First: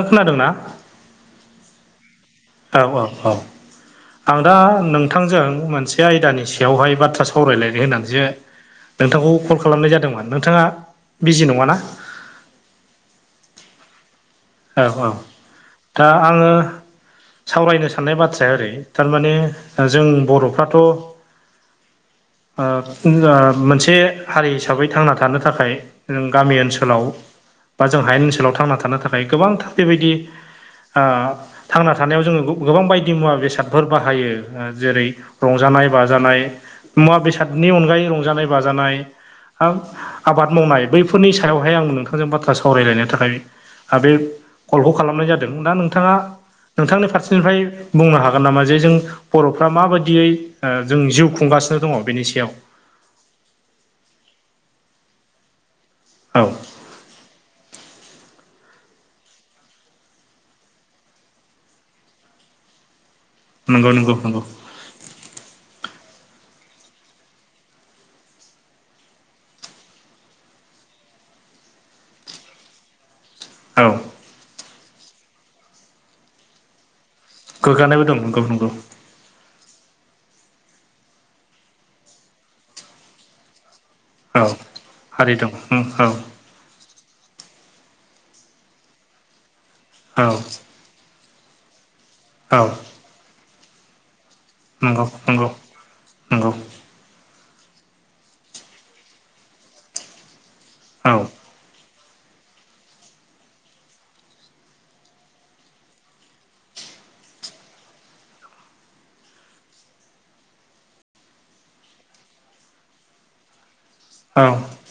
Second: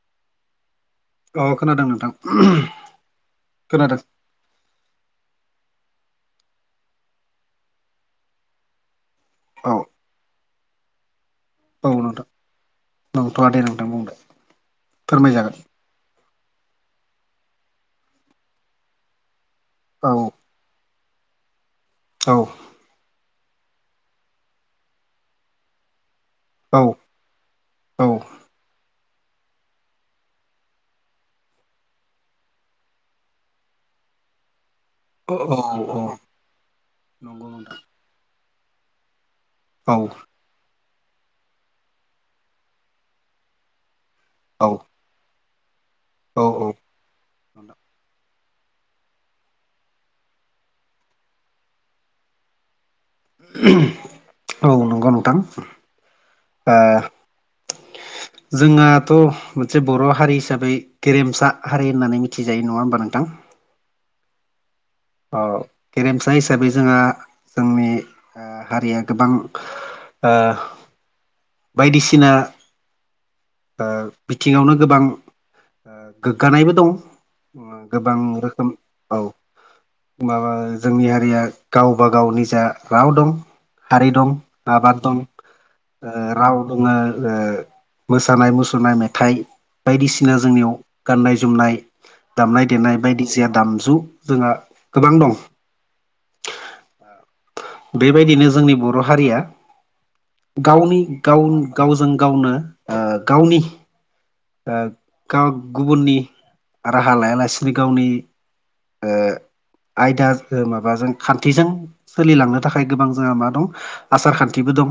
खोनादों ना? अ खोनादों नोंथां। औ औ औ। खोनादों आं दा नोंथांजों मोनसे आयदानि सायावहाय बाथ्रा सावरायलायनो होन्नानैसो नोंथांखौ कल औ खालामनाय जादोंमोन। नोंथाङा बिजि नङाना? नंथ'वा दे नोंथां बुंदो। औ औ। फोरमायजागोन दा आङो सावरायनो साननाय बाथ्राया ओरै थारमाने दा जों औ बर'फ्राथ' औ ओ फुंजा मोनसे हारि हिसाबै थांना थानो थाखाय जों गामि ओनसोलाव बा जों औ हायेन ओनसोलाव थांना थानो थाखाय गोबांथार बेबायदि ओ थांना थानायाव जोङो गो गोबां बायदि मुवा बेसादफोर बाहायो। ओ जेरै औ औ रंजानाय औ बाजानाय। मुवा नंगौ बेसादनि नोंथां अनगायै रंजानाय बाजानाय हा औ आबाद मावनाय बैफोरनि सायावहाय आं नोंथांजों बाथ्रा सावरायलायनो थाखाय हा बे औ कलखौ खालामनाय जादों। दा नोंथाङा औ औ नोंथांनि फारसेनिफ्राय बुंनो हागोन नामा जे जों बर'फ्रा माबादायदियै ओ जों जिउ खुंगासिनो दङ बेनि सायाव। औ नंगौ नोंथां। औ। आ जोंनााथ' मोनसे बर' हारि हिसाबै गेरेमसा हारि होननानै मिथिजायो नङा होमबा नोंथां? नोंगौ नोंगौ नोंगौ। औ गेरेमसा हिसाबै जोंहा जोंनि ओ हारिया गोबां ओ बायदिसिना ओ औ बिथिङावनो गोबां ओ गोग्गानायबो दं। ओ गोग्गानायबो दं गोबां नंगौ नंगौ रोखोम औ माबा जोंनि हारिया गावबा गाव निजा राव दं। हारि दं औ आबाद दं हारि उम औ ओ राव दङ ओ मोसानाय मुसुरनाय मेथाइ औ बायदिसिना जोंनियाव गाननाय जोमनाय औ दामनाय देनाय बायदि जेआ दामजु जोंहा नंगौ गोबां दं। नंगौ नंगौ आ बेबायदिनो जोंनि बर' हारिया गावनि औ गाव गावजों गावनो ओ गावनि ओ गाव गुबुननि राहा लायालासिनो गावनि ओ आयदा ओ माबाजों खान्थिजों सोलिलांनो थाखाय गोबां जोंहा मा दं आसार औ खान्थिबो दं।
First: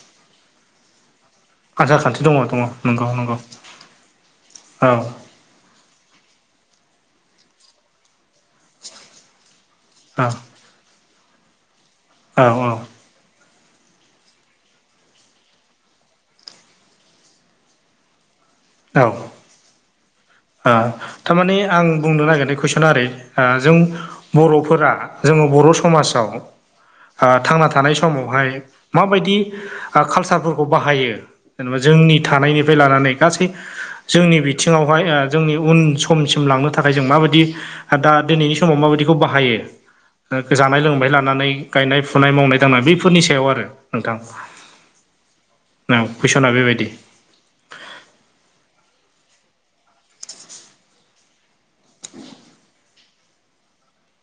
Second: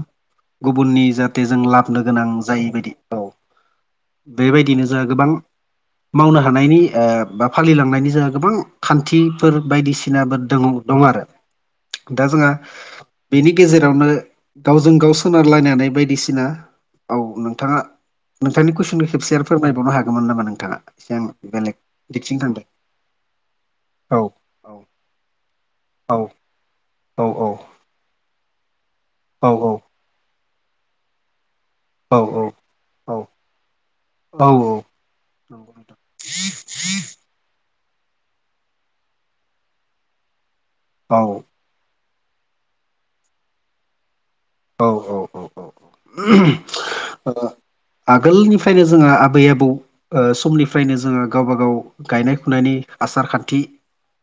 गुबुननि जा थे जों आसार लाबोननो खान्थि गोनां दङ दङ जायै बायदि नंगौ औ। नंगौ औ बेबायदिनो जोंहा गोबां मावनो हानायनि ओ बा फालिलांनायनि जोंहा गोबां खान्थिफोर बायदिस औ सिनाबो द दं आरो दा जोंहा औ बेनि गेजेरावनो गावजों गाव सोनारलायनानै बायदिसिना औ नोंथाङा नोंथांनि औ कुइसनखौ खेबसे आरो फोरमायबावनो हागमोन नामा नोंथां ओ थारमाने आं बुंनो नागिरनाय कुइसना ओरै ओ जों औ औ बर'फोरा जोङो बर' औ समाजाव ओ औ थांना थानाय समावहाय माबायदि औ कालसारफोरखौ बाहायो जेनेबा औ जोंनि थानायनिफ्राय लानानै औ गासै जोंनि औ औ बिथिङाव [unintelligible] जोंनि नंगौ उन नोंथां। समसिम लांनो थाखाय जों माबायदि दा दिनैनि समाव माबादिखौ बाहायो जानाय लोंनाय औ लानानै गायनाय फुनाय मावनाय दांनाय बेफोरनि सायाव आरो नोंथां। औ औ औ औ कुइसना बेबायदि ओ आगोलनिफ्रायनो जोंहा आबै आबौ समनिफ्रायनो जोंहा गावबा गाव गायनाय फुनायनि आसार खान्थि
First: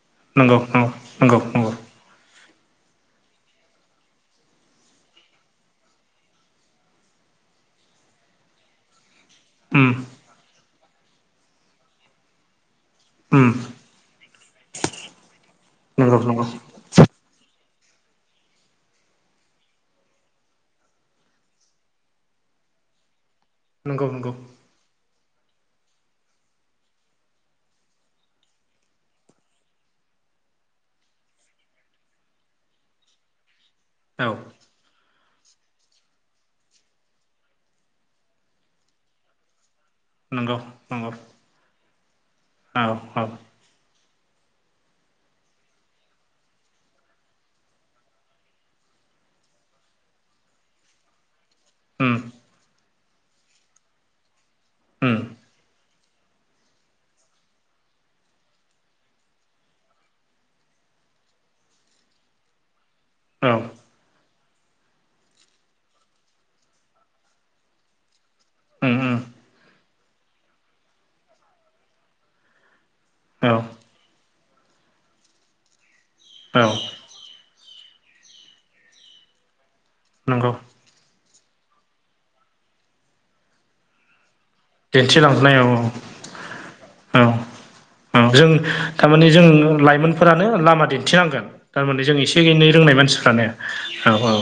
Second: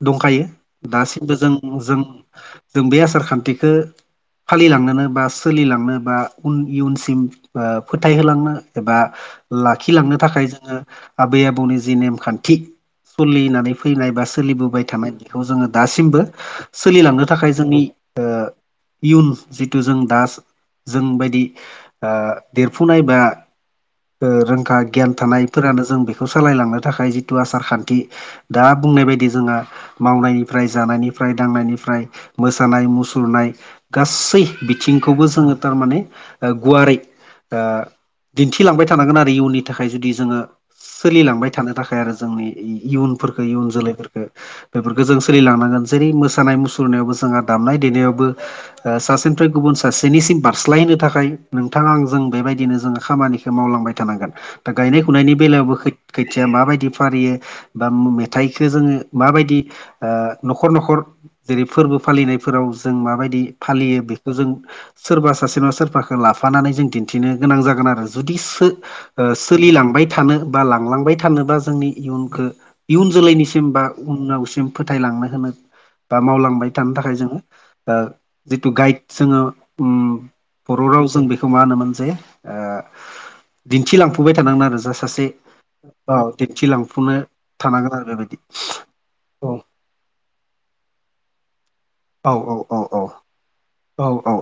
दंखायो नंगौ नंगौ दासिमबो नंगौ जों नंगौ जों जों बे आसार खान्थिखौ फालिलांनोनो बा सोलिलांनो बान इयुनसिम फोथायहोलांनो एबा उम लाखिलांनो थाखाय जोङो आबै आबौनि जे नेमखान्थि उम सोलिनानै फैनाय बा सोलिबोबाय थानाय बेखौ जोङो नंगौ दासिमबो औ नंगौ सोलिलांनो थाखाय जोंनि ओ इयुन जि थु जों दा जों बायदि ओ देरफुनाय बा आ नंगौ ओ नंगौ रोंखा गियान थानायफोरानो जों बेखौ सालायलांनो थाखाय जिथु आसार-खान्थि दा बुंनाय बायदि जोंहा मावनायनिफ्राय जानायनिफ्राय दांनायनिफ्राय मोसानाय मुसुरनाय औ गासै बिथिंखौबो जोङो थारमाने गुवारै ओ दिन्थिलांबाय थानांगोन आरो इयुननि थाखाय जुदि जोङो नंगौ नंगौ सोलिलांबाय थानो थाखाय आरो जोंनि औ औ इयुनफोरखौ इ-इयुन जोलैफोरखौ बेफोरखौ जों सोलिलांनांगोन जेरै मोसानाय मुसुरनायावबो जोंहा दामनाय देनायावबो ओ सासे गुबुन सासेनिसिम बारस्लायहोनो थाखाय नोंथांङा आं उम जों बेबायदिनो जों खामानिखौ ओ मावलांबाय थानांगोन दा गायनाय उम फुनायनि बेलायावबो खैथिया माबायदि फारियै बा मेथाइखो जोङो माबायदि ओ न'खर न'खर जेरै फोरबो फालिनायफोराव जों माबायदि औ फालियो बे जों सोरबा सासे नङा सोरबाखौ लाफानानै जों दिन्थिनो गोनां जागोन आरो जुदि उम उम सोलिलांबाय थानो बा लांलांबाय थानोबा जोंनि इयुनखौ ओ इयुन औ जोलैनिसिम बा उनावसिम फोथायलांनो होनो बा औ मावलांबाय थानो थाखाय जोङो जिथु गाइड जोङो ओ नंगौ बर' रावजों बेखौ मा होनोमोन जे ओ दिन्थिलांफाय थानांगोन आरो जा सासे औ ओ दिन्थिलांफुनो थानांगोन आरो बेबायदि थारमानि जों औ लाइमोनफोरानो लामा दिन्थिनांगोन आ थारमाने जों औ एसे औ एनै रोंनाय औ मानसिफ्रानो ओ औ औ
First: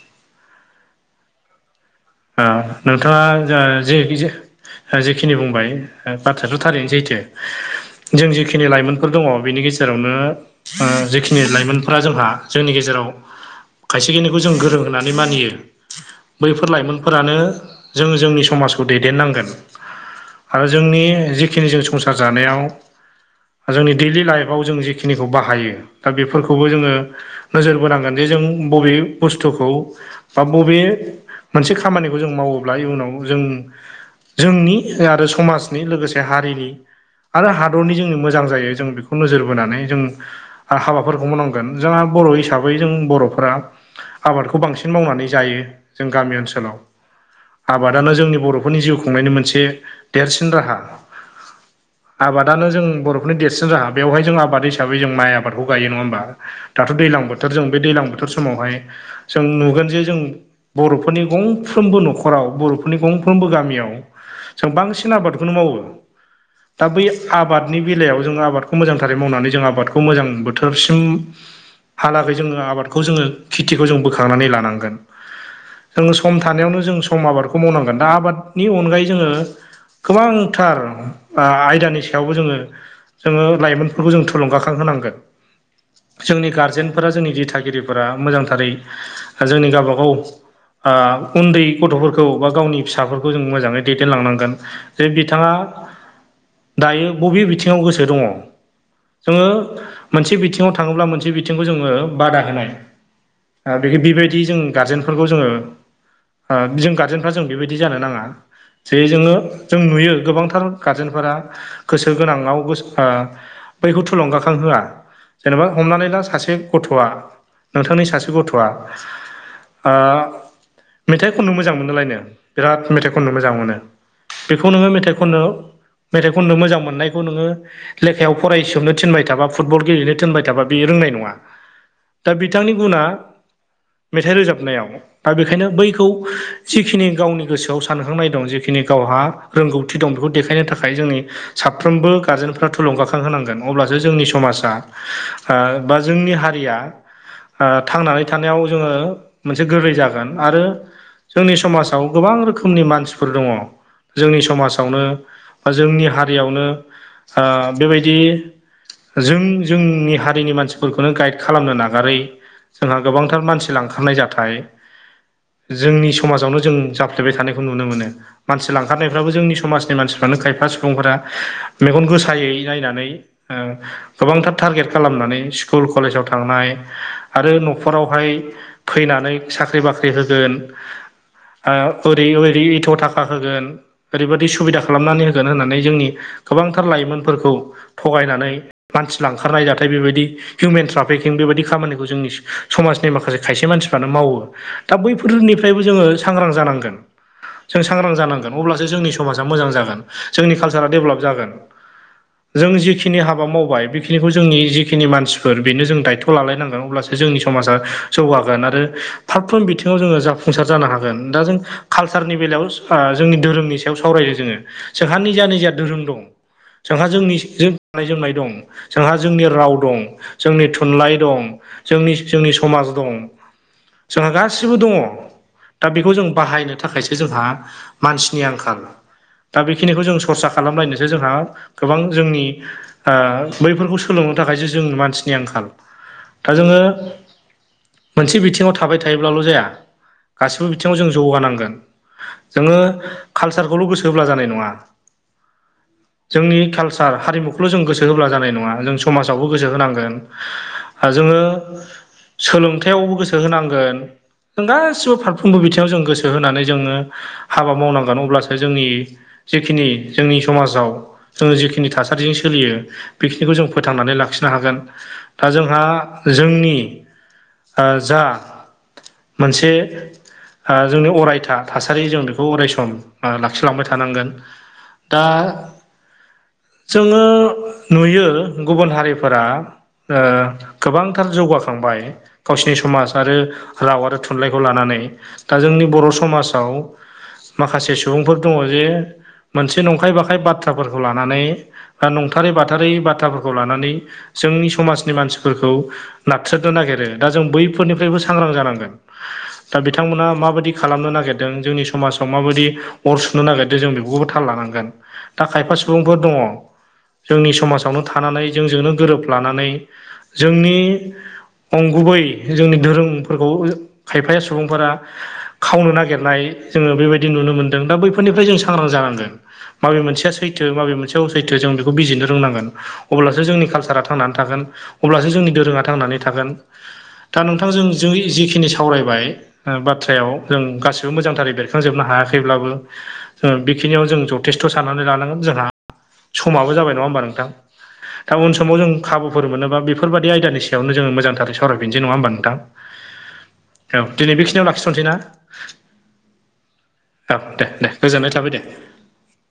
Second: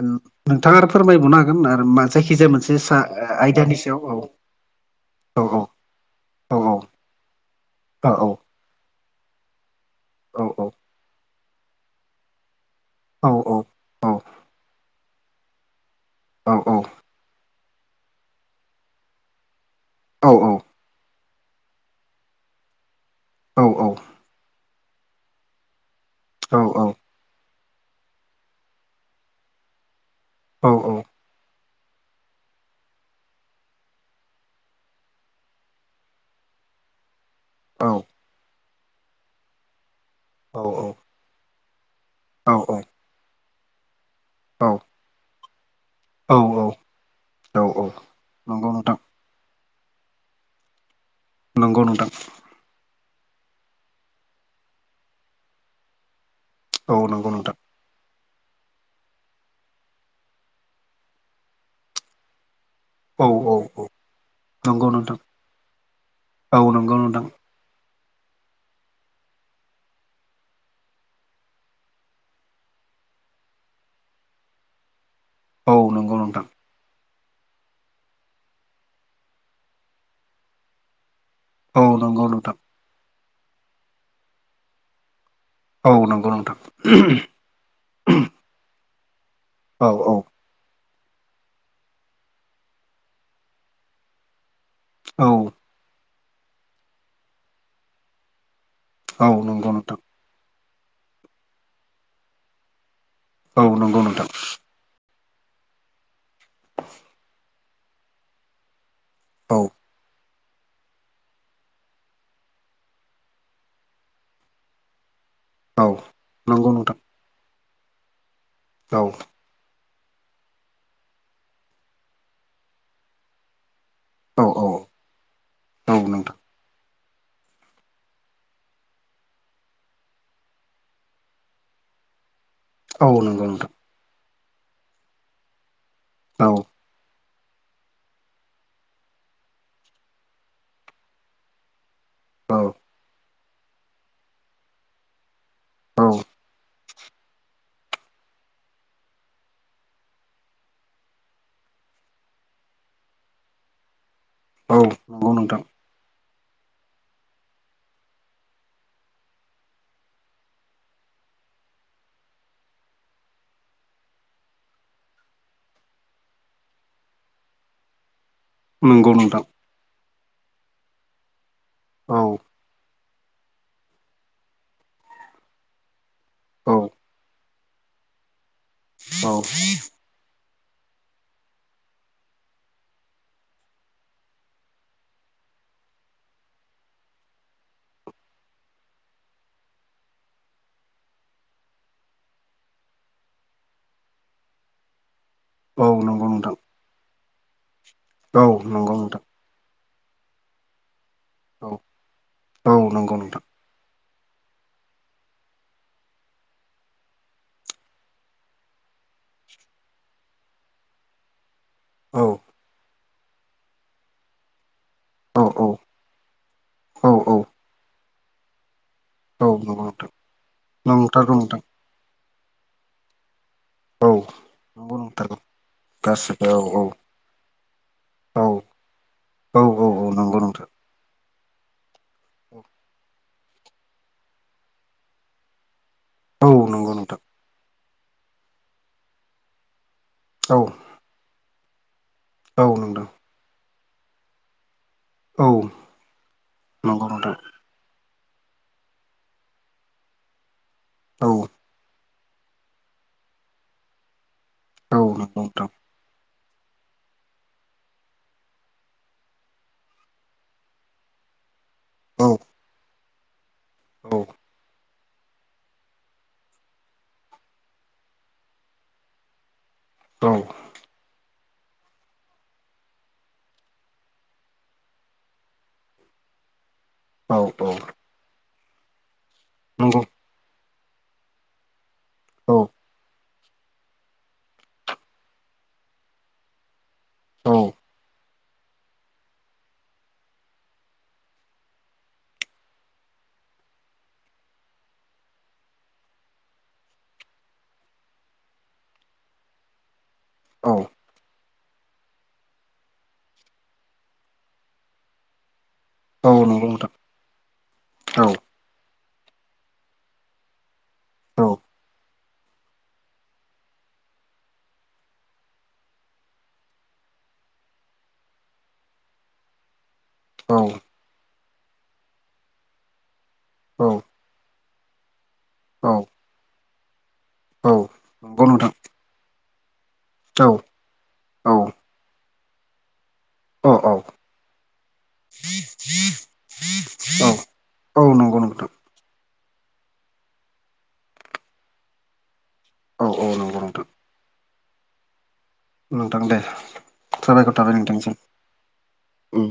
ओ नोंथाङा आरो फोरमायबावनो हागोन आरो म नोंथाङा जा औ जेखि जे अ जेखिनि औ औ बुंबाय औ बाथ्रायाथ' थारैनो सैथो औ जों जिखिनि लाइमोनफोर दङ बेनि गेजेरावनो औ जेखिनि लाइमोनफोरा जोंहा जोंनि गेजेराव अ औ। खायसे औ खिनिखौ जों गोरों होननानै मानियो औ बैफोर लाइमोन फोरानो जों जोंनि समाजखौ दैदेननांगोन। औ औ। आरो जोंनि जिखिनि जों संसार जानायाव औ औ औ जोंनि दैलि लाइफआव जों जिखाखौ खौ बाहायो दा बेफोरखौबो जोङो नोजोर बोनांगोन जे जों बबे बुस्थुखौ बा बबे मोनसे खा खामानिखौ जों मावोब्ला इयुनाव जों जोंनि आरो समाजनि लोगोसे हारिनि आरो हादरनि जोंनि मोजां जायो जों बेखौबो नोजोर बोनानै जों आरो हाबाफोरखौ मावनांगोन जोंहा बर' हिसाबै जों बर'फोरा आबादखौ बांसिन मावनानै जायो जों गामि ओनसोलाव आबादानो जोंनि नंगौ बर'फोरनि नोंथां जिउ खुंनायनि मोनसे देरसिन राहा नंगौ नोंथां। आबादानो जों बर'फोरनि देरसिन राहा बेवहाय जों आबाद हिसाबै जों माइ आबादखौ गायो नङा होमबा? दाथ' औ दैज्लां नंगौ नोंथां बोथोर जों बे दैज्लां बोथोर समावहाय जों नुगोन जे जों बर'फोरनि गं गंफ्रोमबो न'खराव बर'फोरनि औ गंफ्रोमबो औ गामियाव जों नंगौ नोंथां बांसिन आबादखौनो मावो। औ दा नंगौ बै नोंथां आबादनि बेलायाव जों आबादखौ मोजांथारै मावनानै जों आबादखौ मोजां बोथोरसिम हालागै जोङो आबादखौ जोङो खेथिखौ जों बोखांनानै लानांगोन औ जोङो नंगौ सम नोंथां थानायावनो जों सम आबादखौ मावनांगोन दा आबादनि अनगायै जोङो गोबांथार औ आयदानि नंगौ सायावबो नोंथां जोङो। जोङो लाइमोनफोरखौ जों थुलुंगाखांहोनांगोन औ नंगौ जोंनि नोंथां गारजेनफोरा जोंनि दिथागिरि फोर मोजांथारै जोंनि औ गावबागाव औ अ उन्दै गथ'फोरखौ बा गावनि फिसाफोरखौ जों मोजाङै दैदेनलांनांगोन। जे औ बिथाङा दायो बबे बिथिङाव गोसो दङ? औ जोङो नंगौ नोंथां मोनसे बिथिङाव थाङोब्ला मोनसे बिथिंखौ जोङो बादा होनाय औ नंगौ नोंथां बेबायदि जों गारजेनफोरखौ जोङो ओ जों गारजेनफ्रा जों बेबायदि जानो नाङा। जे जोङो औ जों नुयो गोबांथार गारजेनफोरा गोसो गोनांङाव गोसो ओ बैखौ थुलुंगाखांहोआ जेनेबा औ हमनानै ला सासे नंगौ नोंथां गथ'आ नोंथांनि सासे गथ'आ औ आ मेथाइ खननो मोजां मोनालायनो बिराद मेथाइ खननो मोजां मोनो औ औ बेखौ नोङो मेथाइ खननो ओ औ मेथाइ नोंथां खननो मोजां मोननायखौ नोङो लेखायाव फरायसोमनो थिनबाय थाबा फुटबल गेलेनो थिनबाय थाबा बेयो रोंनाय नङा। दा बिथांनि गुना औ नंगौ नोंथां मेथाइ रोजाबनायाव दा बेखायनो बैखौ औ सि जिखिनि गावनि गोसोआव सानखांनाय दं जिखिनि गावहा रोंगौथि दं बेखौ देखायनो थाखाय जोंनि साफ्रोमबो औ गारजेनफ्रा थुलुंगाखां होनांगोन अब्लासो जोंनि समाजा बा औ जोंनि हारिया थांनानै थानायाव जोङो मोनसे गोरलै जागोन। आरो जोंनि समाजाव गोबां रोखोमनि मानसिफोर दङ। जोंनि औ समाजावनो नंगौ नोंथां बा जोंनि हारियावनो बेबादि जों जोंनि हारिनि मानसिफोरखौनो गाइड खालामनो नागारै। जोंहा गोबांथार मानसि लांखारनाय जाथाय जोंनि समाजावनो जों जाफ्लेबाय थानायखौ नुनो मोनो। मानसि नंगौ लांखारनायफ्राबो नोंथां जोंनि समाजनि मानसिफ्रानो खायफा सुबुंफोरा मेगन औ गोसायै नायनानै ओ गोबांथार टारगेट खालामनानै स्कुल कलेजाव थांनाय औ आरो न'खरावहाय औ फैनानै। साख्रि होगोन ओरै ओरै एथ थाखा होगोन अ ओरैबायदि सुबिदा खालामनानै होगोन होननानै जोंनि गोबांथार लाइमोनफोरखौ थगायनानै अ मानसि लांखारनाय जाथाय बेबादि हिउमेन ट्राफिकिं बेबायदि खामानिखौ जोंनि समाजनि माखासे खायसे मानसिफ्रानो मावो। दा बैफोरनिफ्रायबो औ जोङो नंगौ सांग्रां नोंथां जानांगोन। जों सांग्रां औ जानांगोन अब्लासो नंगौ जोंनि नोंथां समाजा मोजां जागोन जोंनि कालसारा डेभलप जागोन। औ जों औ नंगौ जिखिनि नोंथां हाबा मावबाय बेखिनिखौ जोंनि जिखिनि मानसिफोर बेनो जों दायथ लालायनांगोन अब्लासो जोंनि समाजा जौगागोन आरो ओ फारफ्रोम बिथिङाव जोङो जाफुंसार जानो हागोन दा जों औ कालसारनि बेलायाव जोंनि धोरोमनि सावरायदों जोङो जोंहानिज औ निजहा धोरोम दं। जोंहा औ औ जोंनि जों गाननाय-जोमनाय दं। जोंहा जोंनि औ राव नंगौ दं नोंथां जोंनि थुनलाइ नंथारगौ दं नोंथां जोंनि जोंनि समाज दं। औ जोंहा गासिबो दङ नंगौ नंथारगौ दा बेखौ जों गासिबो बाहायनो औ थाखायसो जोंहा मानसिनि औ आंखाल। औ दा बेखिनिखौ औ जों नंगौ सरसा नोंथां खालामलायनोसो जोंहा गोबां जोंनि बैफोरखौ सोलोंनो थाखायसो जों मानसिनि आंखाल औ दा जोङो नंगौ नोंथां मोनसे बिथिङाव थाबाय थायोब्लाल जाया औ गासिबो बिथिङाव जों जौगानांगोन औ जोङो नोंथां कालसारखौ खौल गोसो होब्ला जानाय नङा। औ। [inaudible] जोंनि नंगौ कालसार नोंथां हारिमुखौल जों गोसो होब्ला जानाय नङा जों समाजावबो गोसो होनांगोन। औ जोङो सोलोंथायाइावबो गोसो होनांगोन जों गासै औ गासिबो नंगौ फारफ्रोमबो नोंथां बिथिङाव जों गोसो होनानै जोङो हाबा मावनांगोन अब्लासो जोंनि जिखिनि जोंनि समाजाव जोंङो जिखिनि औ थासारिजों सोलियो बेखिनिखौ जों फोथांनानै औ लाखिनो हागोन दा जोंहा जोंनि जा मोनसे जोंनि अरायथा थासारि जों बेखौ अरायसम लाखिलांबाय थानांगोन दाया जोंङो औ औ नुयो गुबुन हारिफोरा नंगौ ओ गोबांथार जौगाखांबाय औ गावसिनि समाज आरो ओ राव आरो थुनलाइखौ लानानै दा जोंनि बर' समाजाव औ माखासे सुबुंफोर दङ जे मोनसे नंखाय बाखाय बाथ्राफोरखौ लानानै नंथारै बाथारै बाथ्राफोरखौ लानानै जोंनि समाजनि मानसिफोरखौ नारथ्रनो नागिरो दा जों बैफोरनिफ्रायबो सांग्रां जानांगोनसो। दा बिथांमोना माबायदि औ खालामनो नागिरदों जोंनि समाजाव माबादि अर सुनो नागिरदों जों बेखौबो थाल लानांगोन दा खायफा सुबुंफोर औ दंङ। नंगौ नोंथां जोंनि समाजावनो औ थानानै जोंजोंनो गोरोब लानानै जोंनि औ नंगौ नोंथां औ अंगुबै जोंनि धोरोमफोरखौ खायफाया सुबुंफोरा खावनो नागिरनाय जोंङो बेबायदि नुनो मोनदों दा बैफोरनिफ्राय जों सांग्रां जानांगोन माबे मोनसे मोनसेया औ सैथो माबे मोनसे अ सैथो जों बेखौ बिजिरनो रोंनांगोन अब्लासो जोंनि कालसारा थांनानै थागोन। अब्लासो जोंनि दोरोङा थांनानै थागोन दा नोंथांजों जों जिखिनि सावरायबाय बाथ्रायाव जों गासिबो मोजांथारै बेरखांजोबनो हायाखैब्लाबो बेखिनियाव जों जथाय थेस्थ साननानै लानांगोन जोंहा समाबो जाबाय नङा होमबा नोंथां? औ दा नंगौ उन नोंथां समाव जों खाबुफोर मोनोबा बेफोरबायदि आयदानि सायावनो मोजांथार सावरायफिसै नंङा होमबा नोंथां? औ औ नंगौ नोंथां। औ दिनै बेखिनियाव लाखिथ'नोसै ना? नोंथां दे औ साबायखर दे थाबाय दे नोंथांनिसिम गोजोननाय थाबाय दे नोंथां। उम